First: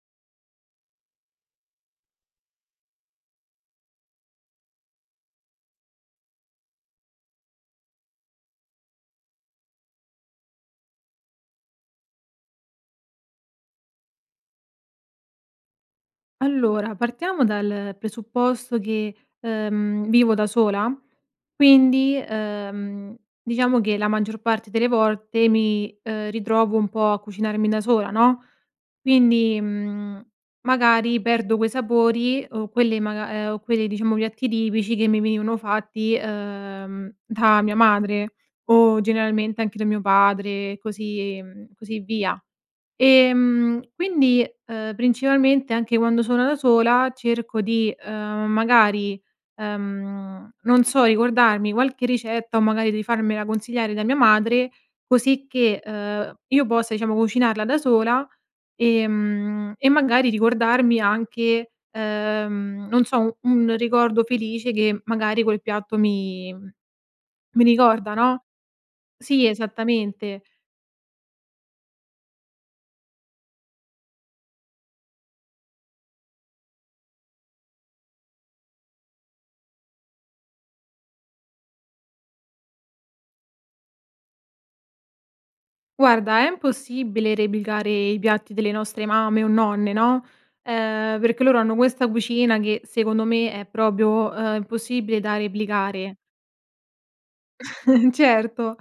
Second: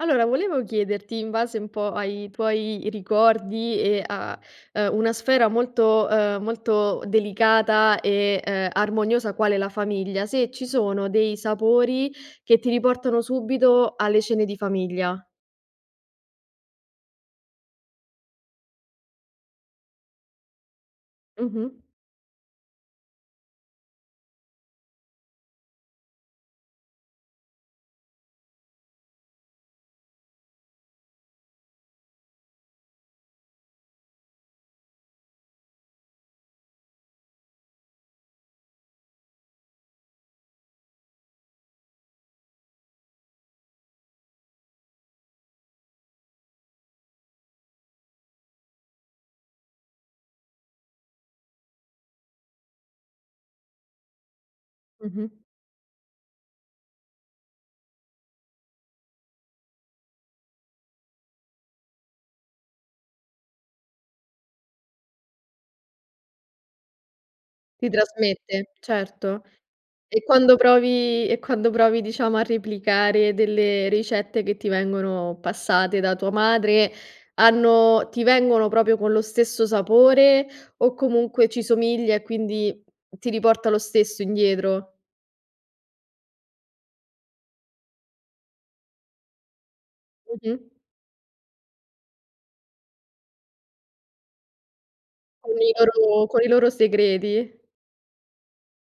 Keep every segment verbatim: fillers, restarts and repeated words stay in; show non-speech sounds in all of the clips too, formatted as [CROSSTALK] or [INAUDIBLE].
Allora, volevo chiederti in base un po' ai tuoi i ricordi, e a, ehm, una sfera molto, uhm, molto delicata, e, uhm, armoniosa quale la famiglia, se ci sono dei sapori che ti riportano subito alle cene di famiglia. Allora, partiamo dal presupposto che, uhm, vivo da sola, Mh-mh. quindi, uhm, diciamo che, la maggior parte delle volte mi, uhm, ritrovo un po' a cucinarmi da sola, no, quindi, mhmm, magari, perdo quei sapori, o quelle maga uhm, o quelle diciamo piatti tipici che mi venivano fatti, uhm, da mia madre, o generalmente anche da mio padre e così, mhmm, così via. Ehm, quindi, uhm, principalmente anche quando sono da sola cerco di uhm, magari, uhm, non so, ricordarmi qualche ricetta o, magari, di farmela consigliare da mia madre Mh-mh. così che, uhm, io possa, diciamo, cucinarla da sola, ehm, e magari, ricordarmi anche, uhm, non so u un ricordo felice che, magari, quel piatto mi mi Ti ricorda, no? trasmette? Certo. Sì. E Esattamente. quando provi e quando provi, diciamo, a replicare delle ricette che ti vengono passate da tua madre, hanno ti vengono proprio con lo stesso sapore, o, comunque, ci somiglia e quindi ti riporta lo stesso indietro? Guarda, è mpossibile replicare i piatti delle nostre mamme o nonne, no, Mh-mh. uhm, perché loro hanno questa cucina che, secondo me è propio, uhm, impossibile da Con i replicare. loro con i loro segreti? [CHUCKLES] Certo.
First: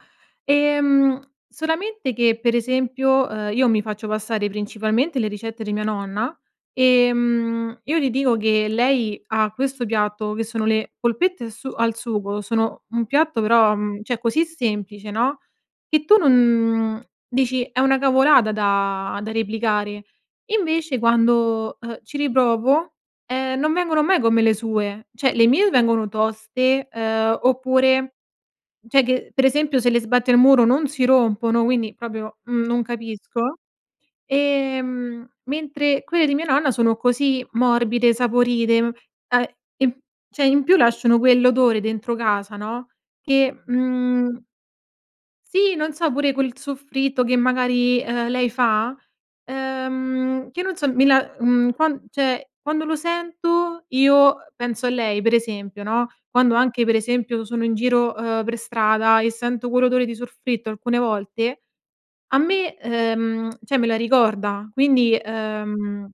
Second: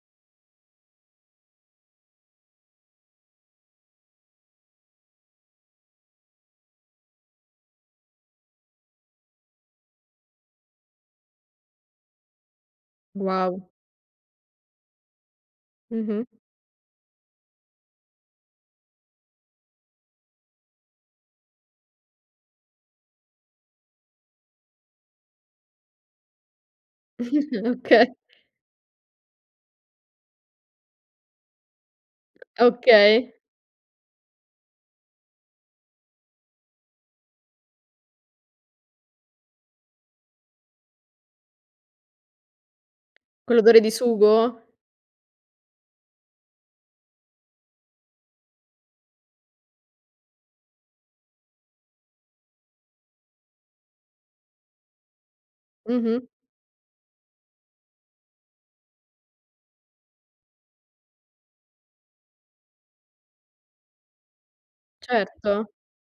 Ehm, solamente che, per esempio, uhm, io mi faccio passare principalmente le ricette di mia nonna e, mhmm, io gli dico che lei ha questo piatto che sono le polpette su al sugo sono un piatto, Wow. però, mhmm, cioè, così semplice, no, che tu Mh-mh. non mhmm, dici: "È una cavolata da da replicare". Invece, quando, uhm, ci riprovo, ehm, non vengono mai come le sue. Cioè, le mie vengono toste, uhm, [GIGGLES] oké. oppure, cioè, che, per esempio, se le sbatti al muro non si rompono, quindi propio, mhmm, non Okay. capisco. Ehm, mentre quelle di mia nonna sono così morbide, saporite a e cioè, in più lasciano quell'odore dentro casa, no, Con che, l'odore di mhmm sugo? Sì. Non so, pure quel soffritto che magari, uhm, lei fa, uhm, che non so, mi la mhmm quan cioè quando, lo sento io, uhm, penso a lei per esempio, no, Mm-mh. quando anche, per esempio, sono in giro, uhm, per strada e sento quell'odore di sorfritto alcune volte, a me uhm, [CLICKS TONGUE] cioè, me la ricorda. Quindi, Certo. uhm,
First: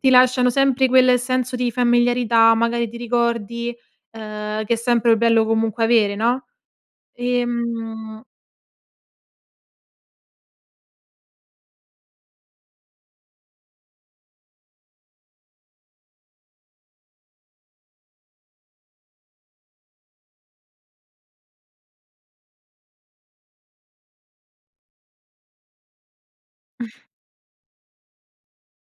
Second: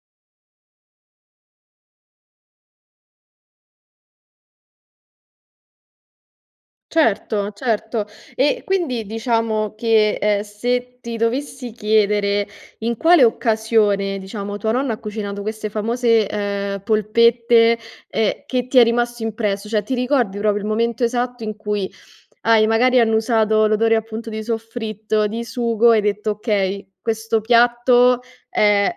ti lasciano sempre quel senso di familiarità, magari, ti ricordi, uhm, che è sempre bello comunque avere, no, Certo. Certo. ehm E, quindi diciamo che, ehm, se ti dovessi chiedere in quale occasione, diciamo, tua nonna ha cucinato queste famose, uhm, polpette, ehm, che ti è rimasto impresso? Cioè, ti ricordi proprio il momento esatto in cui hai, magari, annusato l'odore appunto di soffritto, di sugo e hai detto: "Okay, [CHUCKLES] questo piatto è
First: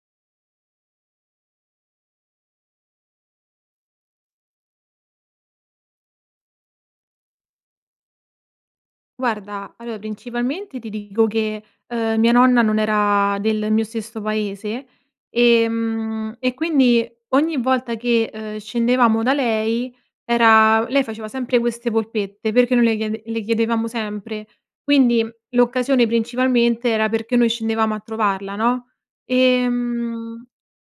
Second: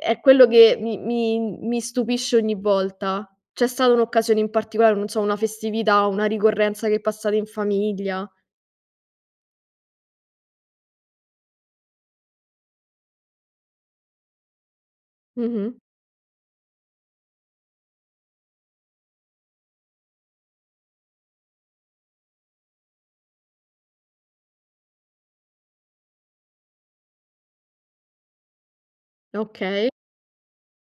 è quello che mi mi m mi stupisce ogni volta?" C'è stata un'occasione in particolare, non so, una festività, o una ricorrenza che passate in famiglia? Guarda, allò, principalmente, ti dico che, uhm, mia nonna non era del mio stesso paese, Mh-mh. ehm, e quindi, ogni volta che, uhm, scendevamo da lei, era lei faceva sempre queste polpette, perché noi le chiede le chiedevamo sempre. Quindi, l'occasione principalmente, era perché noi scendevamo a trovarla, no? Okay. Ehm,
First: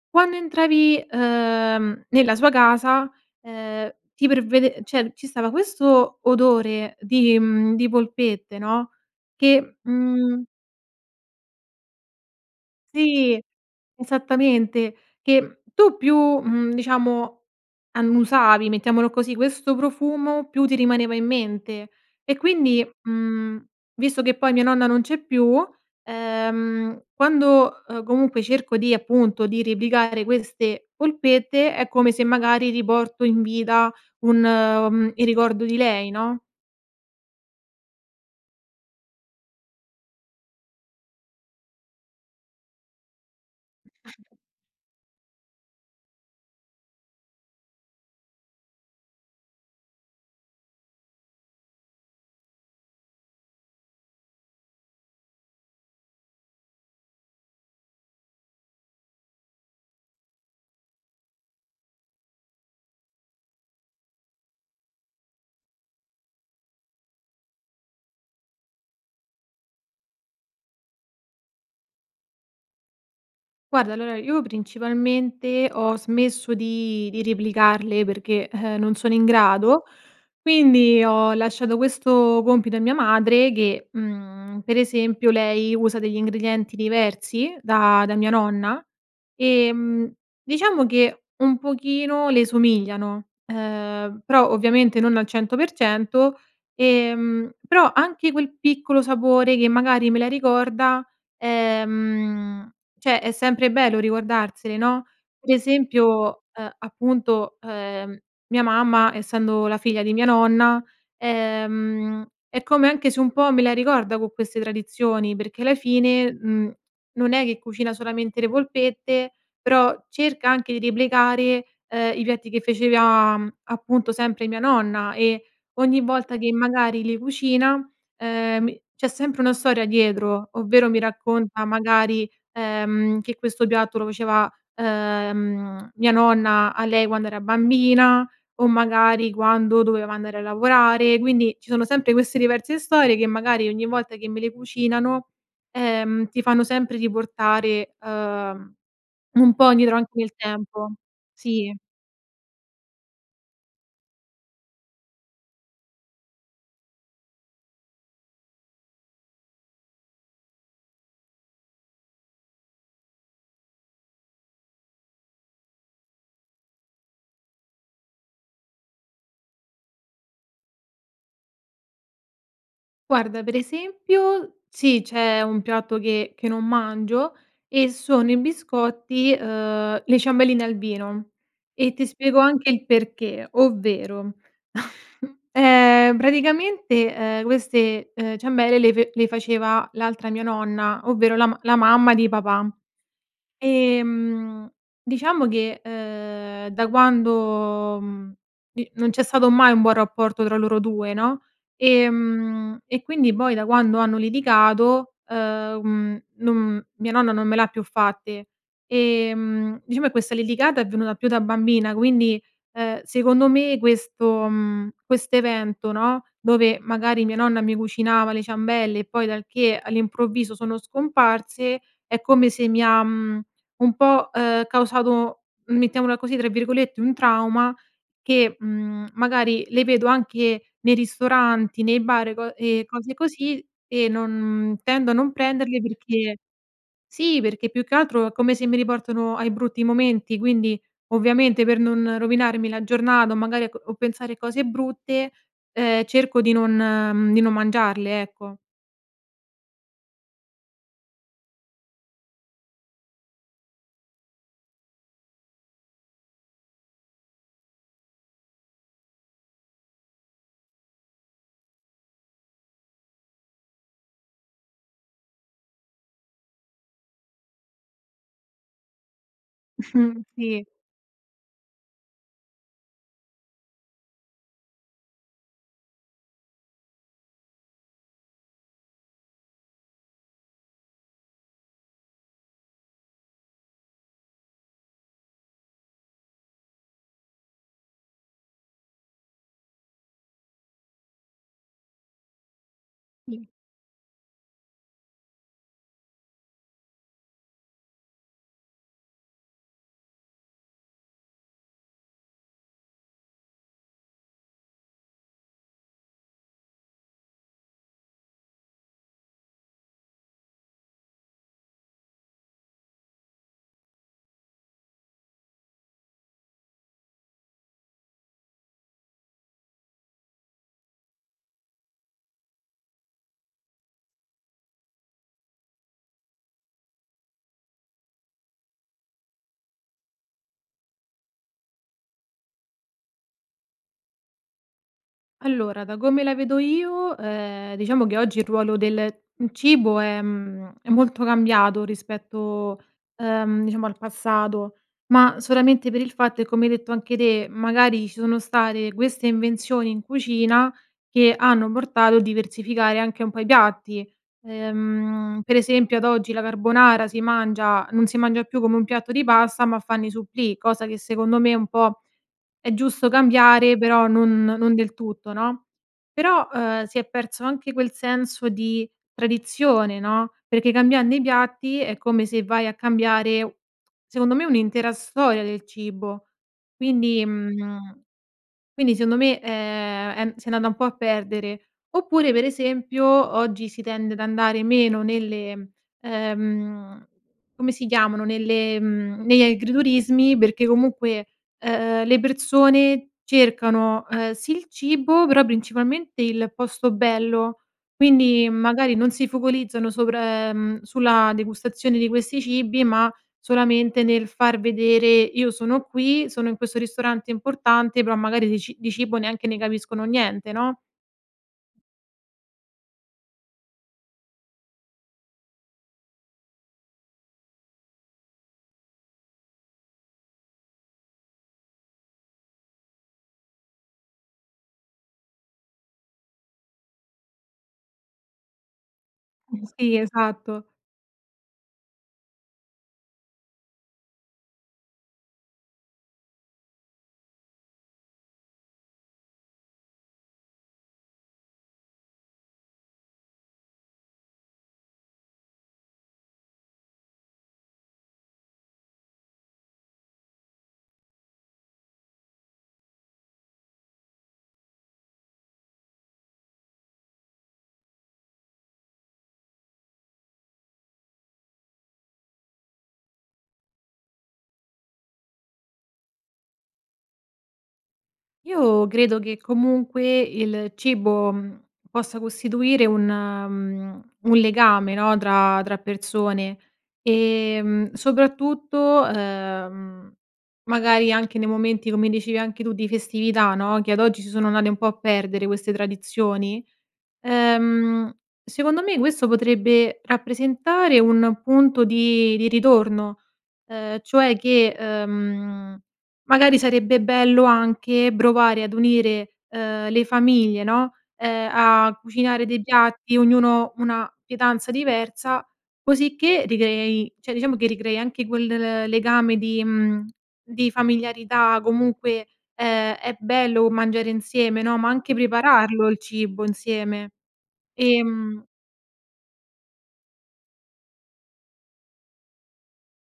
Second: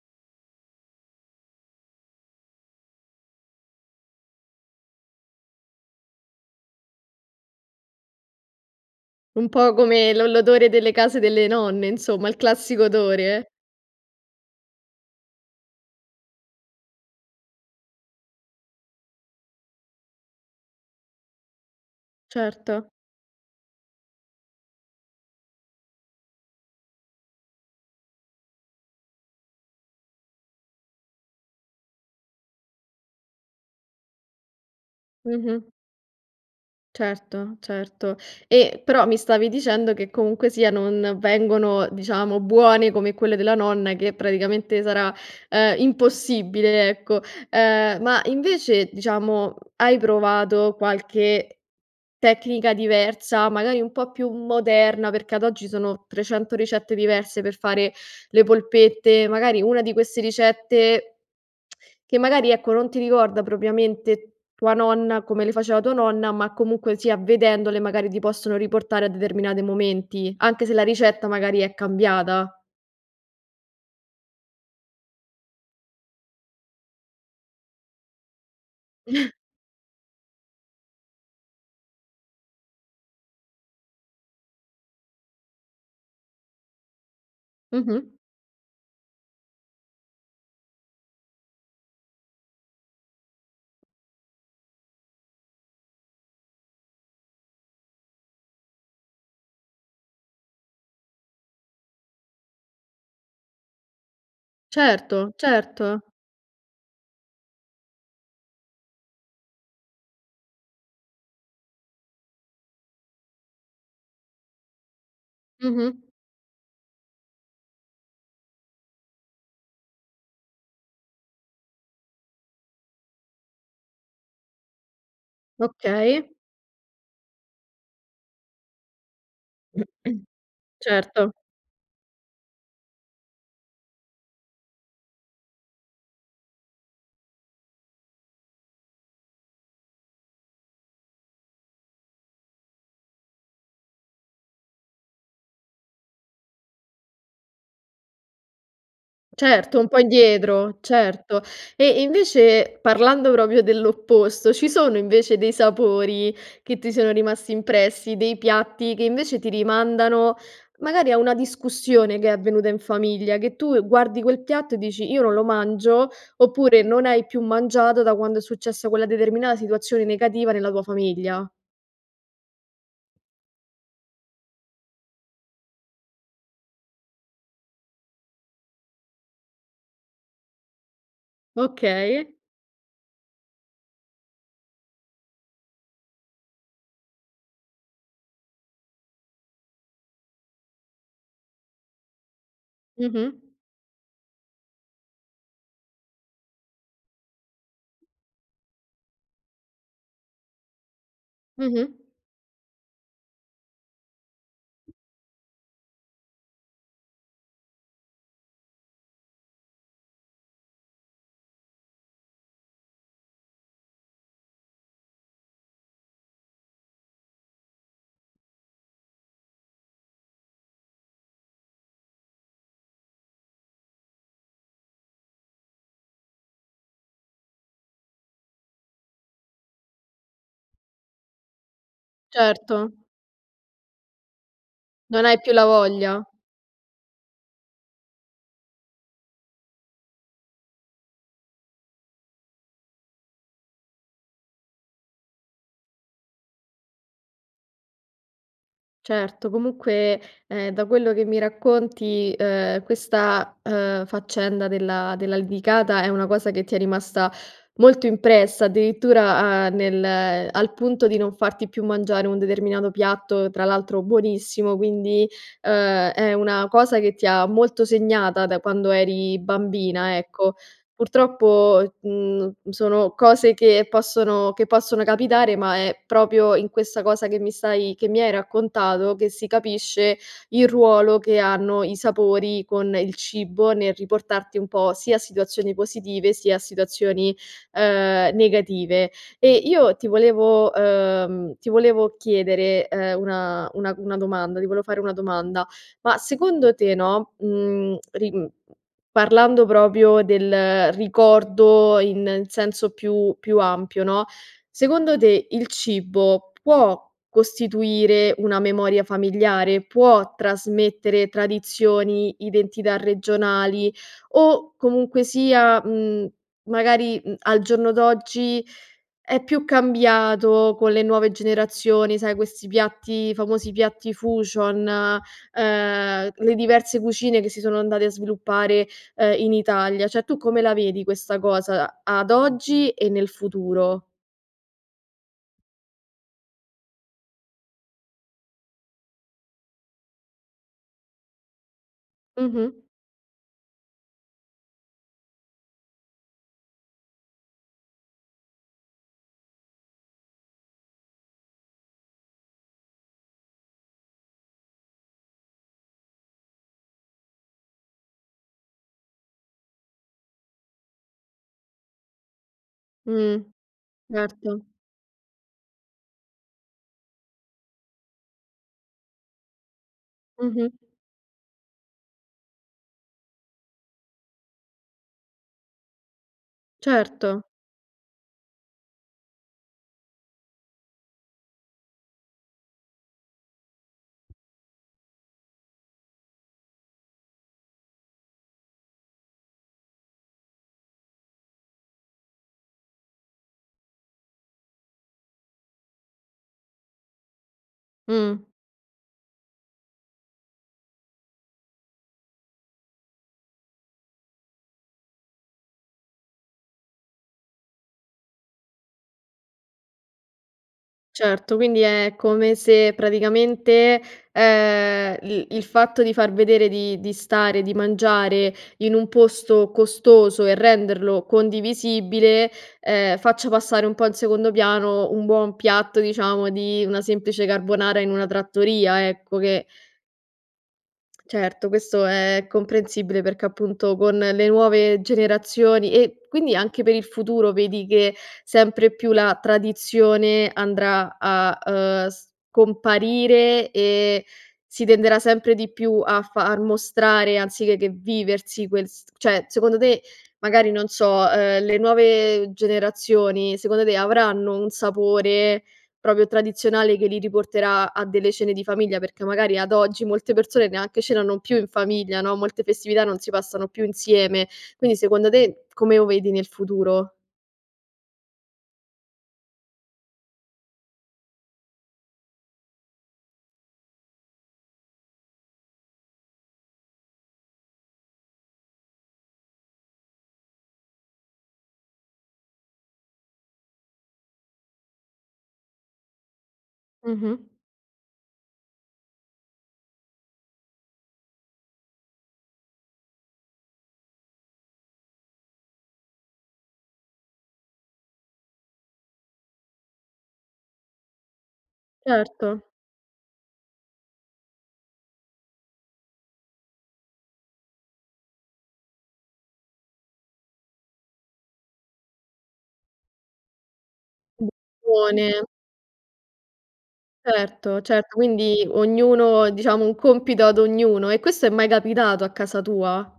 quando entravi, uhm, nella sua casa, ehm, ti pervede cioè, ci stava questo odore di, mhmm, di polpette, no, Un po' che, come l'o mhmm l'odore delle case delle nonne, insomma, il classico Sì, odore? esattamente, che tu più, mhmm, diciamo, annusavi, mettiamolo così, questo profumo, più ti rimaneva in mente. E, quindi, Certo. mhmm, visto che poi mia nonna non c'è più, ehm, quando, uhm, comunque cerco di appunto, di replicare queste polpette, è come se magari riporto in vita un uhm, il ricordo Mh-mh. di lei, no? Certo. Certo. E, però, mi stavi dicendo che, comunque sia non vengono, diciamo, buone come quelle della nonna, che praticamente sarà, uhm, impossibile, ecco. Uhm, ma invece, diciamo, hai provato qualche tecnica diversa, magari, un po' più moderna, perché ad oggi sono trecento ricette diverse per fare le polpette, magari una di queste ricette, [CLICKS TONGUE] che magari, ecco, non ti ricorda propriamente tua nonna come le faceva tua nonna, ma comunque sia, vedendole, magari, ti possono riportare a determinate momenti, anche se la ricetta, magari, è cambiata? Guarda. Allora, io principalmente ho smesso di di replicarle perché, uhm, non sono in [CHUCKLES] grado, quindi ho lasciato questo compito a mia madre che, mhmm, per esempio, lei usa degli ingredienti diversi da Mh-mh. da mia nonna. Ehm, diciamo che un pochino le somigliano, uhm, prò ovviamente non al cento per cento, ehm, però, anche quel piccolo sapore che, magari, me la ricorda, ehm, cioè, è sempre bello ricordarsele, no? Certo. Per Certo. esempio, uhm, appunto, uhm, mia mamma, essendo la figlia di mia nonna, ehm, è come anche se un po' me la ricorda con queste tradizioni perché la Mh-mh. fine, mhmm, non è che cucina solamente le polpette, però cerca anche di replicare, uhm, i piatti che fecevia, appunto, sempre mia nonna, e ogni Okay. volta che, magari, li cucina, uhm, m c'è sempre una storia [CLEARS THROAT] dietro, ovvero mi Certo. racconta magari, ehm, che questo piatto lo faceva, uhm, mia nonna a lei quando era bambina, o magari, quando doveva andare a lavorare. Quindi, ci sono sempre queste diverse storie che, magari, ogni volta che me le cucinano, ehm, ti fanno sempre riportare, uhm, un po' Certo, un indietro po' anche nel indietro. tempo. Certo. Sì. E, invece, parlando propio dell'opposto, ci sono invece dei sapori che ti sono rimasti impressi, dei piatti che, invece, ti rimandano, magari, a una discussione che è avvenuta in famiglia, che tu guardi quel piatto e dici: "Io non lo mangio". Oppure, non hai più mangiato da quando è successa quella determinata situazione negativa nella tua famiglia? Guarda, per esempio, sì, c'è un piatto che che non mangio e sono i biscotti, uhm, le ciambelline al vino, e ti Okay. spiego anche il perché, ovvero, [CHUCKLES] ehm, braticamente, ehm, queste, uhm, ciambelle le fe le faceva l'altra mia nonna, ovvero la ma la mamma di papà. Mh-mh. Ehm, diciamo che, uhm, da quando, mhmm, di non c'è stato mai un buon rapporto tra loro due, no, Mh-mh. Ehm, e quindi boi da quando hanno litigato, uhm, mhmm, non mia nonna non me l'ha più fatte, e, mhmm, diciamo che questa liligata è venuta più da bambina quindi, ehm, secondo me questo mhmm, questo evento, no, dove magari mia nonna mi cucinava le ciambelle e poi dal che all'improvviso sono scomparse, è come se mi ha, mhmm, un po', uhm, causato, mettiamola così, tra virgolette "un trauma" che, mhmm, magari le vedo anche nei ristoranti, nei bar e co e Certo. cose così, e non tendo a Non non hai più la prenderli voglia. perché sì, perché più che altro è come se mi riportano ai brutti momenti quindi, ovviamente, per non rovinarmi la giornata o magari a co o pensare cose brutte, ehm, cerco di non mhmm, di non mangiarle, ecco. Certo, comunque, ehm, da quello che mi racconti, uhm, questa, uhm, faccenda della della lidicata è una cosa che ti è rimasta molto impressa, addirittura, uhm, nel al punto di non farti più mangiare un determinato piatto, tra l'altro buonissimo, quindi, uhm, è una cosa che ti ha molto segnata da quando eri bambina, Mh. ecco. Sì. Purtroppo, mhmm, n sono cose che possono che possono capitare, ma è propio in questa cosa che mi stai che mi hai raccontato, che si capisce il ruolo che hanno i sapori con il cibo nel riportarti un po' sia a situazioni positive sia a situazioni, uhm, negative. E io ti volevo uhm, ti volevo chiedere, ehm, [UNINTELLIGIBLE] una una c una domanda ti volevo fare una domanda. Ma secondo te, no, mhmm, ri mhmm, parlando propio del ricordo in in senso più più ampio, no, secondo te, il cibo può costituire una memoria familiare? Può trasmettere tradizioni, identità regionali o comunque sia, mhmm, magari, mhmm, al giorno d'oggi è più cambiato con le nuove generazioni, sai questi piatti i famosi piatti fusion, ehm, le diverse cucine che si sono andate a sviluppare, ehm, in Italia. ceh, tu come la vedi questa cosa a ad oggi e nel futuro? Allora, da come la vedo io, ehm, diciamo che oggi il ruolo del, mhmm, cibo è mhmm è molto cambiato Mh-mh rispetto, ehm, diciamo al passato, ma solamente per il fatto e come hai detto anche te, magari ci sono state queste invenzioni in cucina che hanno portato a diversificare anche un po' i piatti, ehm, per esempio ad oggi la carbonara si mangia non si mangia più come un piatto di pasta ma fanno i supplì, cosa che secondo me è un po' è giusto Mh, cambiare, però non erto. non del tutto, no, però, uhm, si è perso anche quel senso di tradizione, no, perché Mh-mh. cambiando i piatti è come se vai a cambiare u secondo me, un'intera storia del cibo, quindi Certo. mhmm, quindi seondo me, ehm, è mhmm, s'è andata un po' a perdere. Oppure, per esempio, oggi si tende ad andare meno nelle ehm, come si chiamano nelle mhmm, negli agriturismi perché comunque, ehm, le persone cercano, uhm, sì il cibo, però principalmente il posto bello, Mh. quindi magari non si focolizzano sopra uhm, sulla degustazione di questi cibi, ma solamente nel far vedere: "Io sono qui, sono in questo ristorante importante." Però magari di ci di cibo neanche ne capiscono niente no? Certo, quindi è come se, praticamente, ehm, l il fatto di far vedere di di stare, di mangiare, in un posto costoso e renderlo condivisibile, ehm, faccia passare un po' in secondo piano un buon piatto, diciamo, di una semplice carbonara in una trattoria, ecco, che Sì, esatto. Certo, questo è è comprensibile, perchè appunto con le nuove generazioni e quindi anche per il futuro vedi che sempre più la tradizione andrà a, uhm, scomparire e si tenderà sempre di più a far mostrare anzichè che viversi quel s ceh, secondo te, magari non so, uhm, le nuove generazioni, secondo te avranno un sapore propio tradizionale che li riporterà a delle cene di famiglia? Perchè magari ad oggi molte persone neanche ce l'hanno più in famiglia, no, molte festività non si passano più insieme, quindi secondo te, come o vedi nel futuro? Io credo che comunque il cibo, mhmm, possa costituire un mhmm, un legame, no, tra tra persone, ehm, soprattutto, uhm, magari anche nei momenti, come dicevi anche tu, di festività, no, che ad oggi si sono andate un po' a perdere queste tradizioni, Mh-mh. uhm, secondo me questo potrebbe rappresentare un punto di di ritorno, uhm, cioè, che, uhm, magari sarebbe bello anche brovare ad unire, ehm, le famiglie, no, ehm, a cucinare dei Certo. piatti, ognuno una pietanza diversa, cosicché ricreiei ceh, diciamo che ricrei anche quel l legame di mhmm, di familiarità comunque, ehm, è bello mangiare insieme, no, ma anche Buone! prepararlo il cibo insieme. Certo, certo, Ehm quindi ognuno diciamo, un compito ad ognuno e questo è mai capitato a casa tua?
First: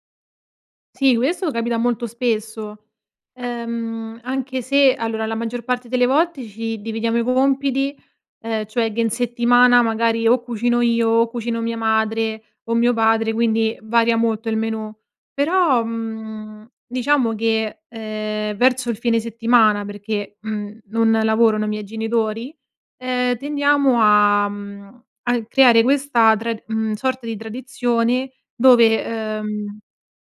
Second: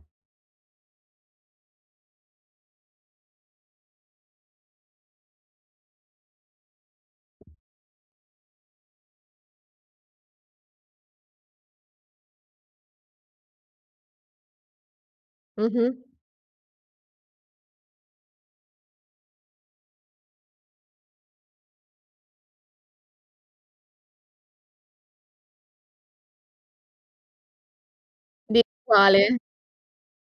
Sì, questo capita molto spesso, uhm, anche se allora la maggior parte delle volte ci dividiamo i compiti, ehm, cioè che in settimana magari o cucino io, o cucino mia madre o mio padre, quindi varia molto il menù, però, Mh-mh. mhmm, diciamo che, ehm, verso il fine settimana perché, mhmm, non lavorano i miei genitori, ehm, tendiamo a mhmm, a e creare questa trad mhmm, sorta di tradizione, Di quale? dove uhm,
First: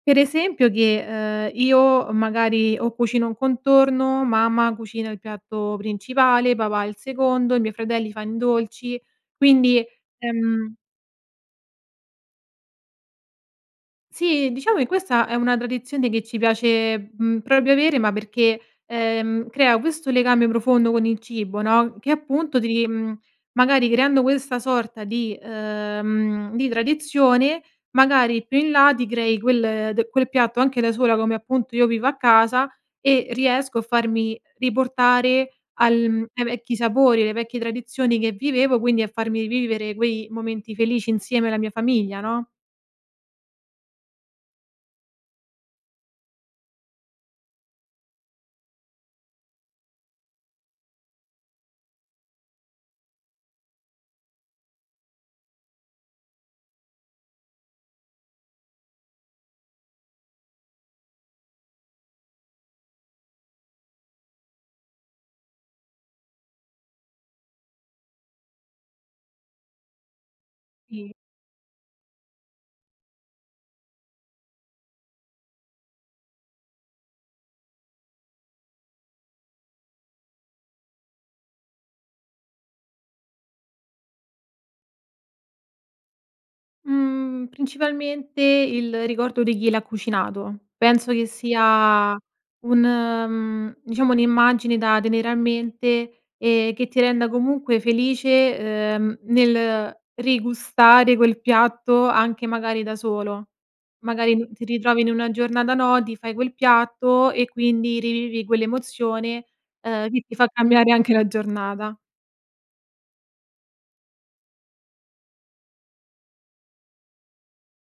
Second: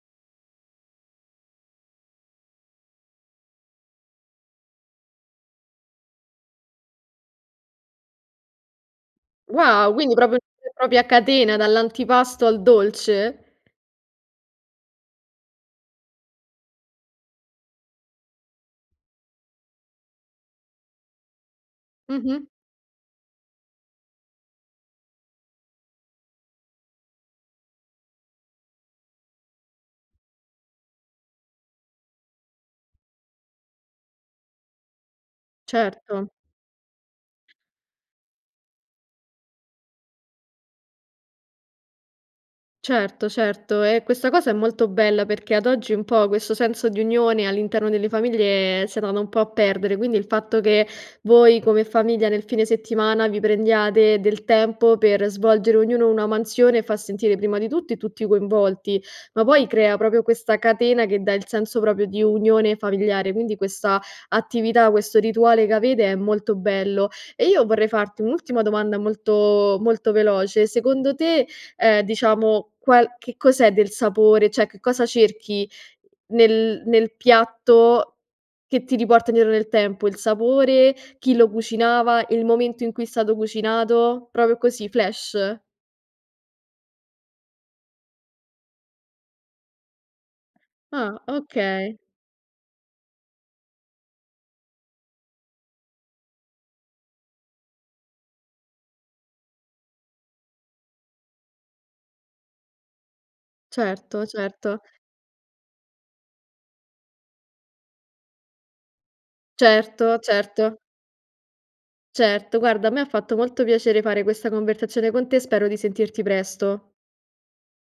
per esempio che, uhm, io, uhm, magari o cucino un contorno, mamma cucina il piatto principale, papà il secondo, i miei fratelli fan i dolci, quindi, Wow, quindi propio [UNINTELLIGIBLE] ehm propio a catena, dall'antipasto al dolce? Sì, diciamo che questa è una tradizione che ci piace, mhmm, propio avere ma perché, ehm, crea questo legame profondo con il cibo, no, che Mh-mh. appunto ti ri mhmm, magari creando questa sorta di uhm, di tradizione, magari più in là ti crei quel d quel piatto anche da sola, come appunto, io vivo a casa e riesco a farmi riportare al mhmm, Certo. ai vecchi sapori, alle vecchie tradizioni che vivevo, quindi a farmi vivere quei momenti felici insieme alla mia famiglia, no? Certo, certo, ehm, questa cosa è molto bella perché ad oggi un po' questo senso di unione all'interno delle famiglie s'è andato un po' a perdere, quindi il fatto che voi come famiglia nel fine settimana vi prendiate del tempo per svolgere ognuno una mansione fa sentire, prima di tutti, tutti coinvolti, ma poi crea propio questa catena che dà il senso proprio di unione familiare, quindi questa attività, questo rituale che avete è molto bello; e io vorrei farti un'ultima domanda molto molto veloce, tì. secondo te, ehm, diciamo, qual che cos'è del sapore ceh, che cosa cerchi nel nel piatto che ti riporta indietro nel tempo? Il sapore, chi lo cucinava, il momento in cui è stato cucinato? propio così, flash. Mhmm, principalmente il ricordo di chi l'ha cucinato. Penso Ah. che Okay. sia un mhmm, diciamo un'immagine da tenere a mente, ehm, che ti renda comunque felice, uhm, nel rigustare quel piatto anche magari da solo. Certo, Magari n ti certo. ritrovi in una giornata no, ti fai quel piatto e quindi rivivi quell'emozione, uhm, Certo, che ti fa certo. cambiare anche la giornata. Certo, guarda a me ha fatto molto piacere fare questa conversazione con te, spero di sentirti presto.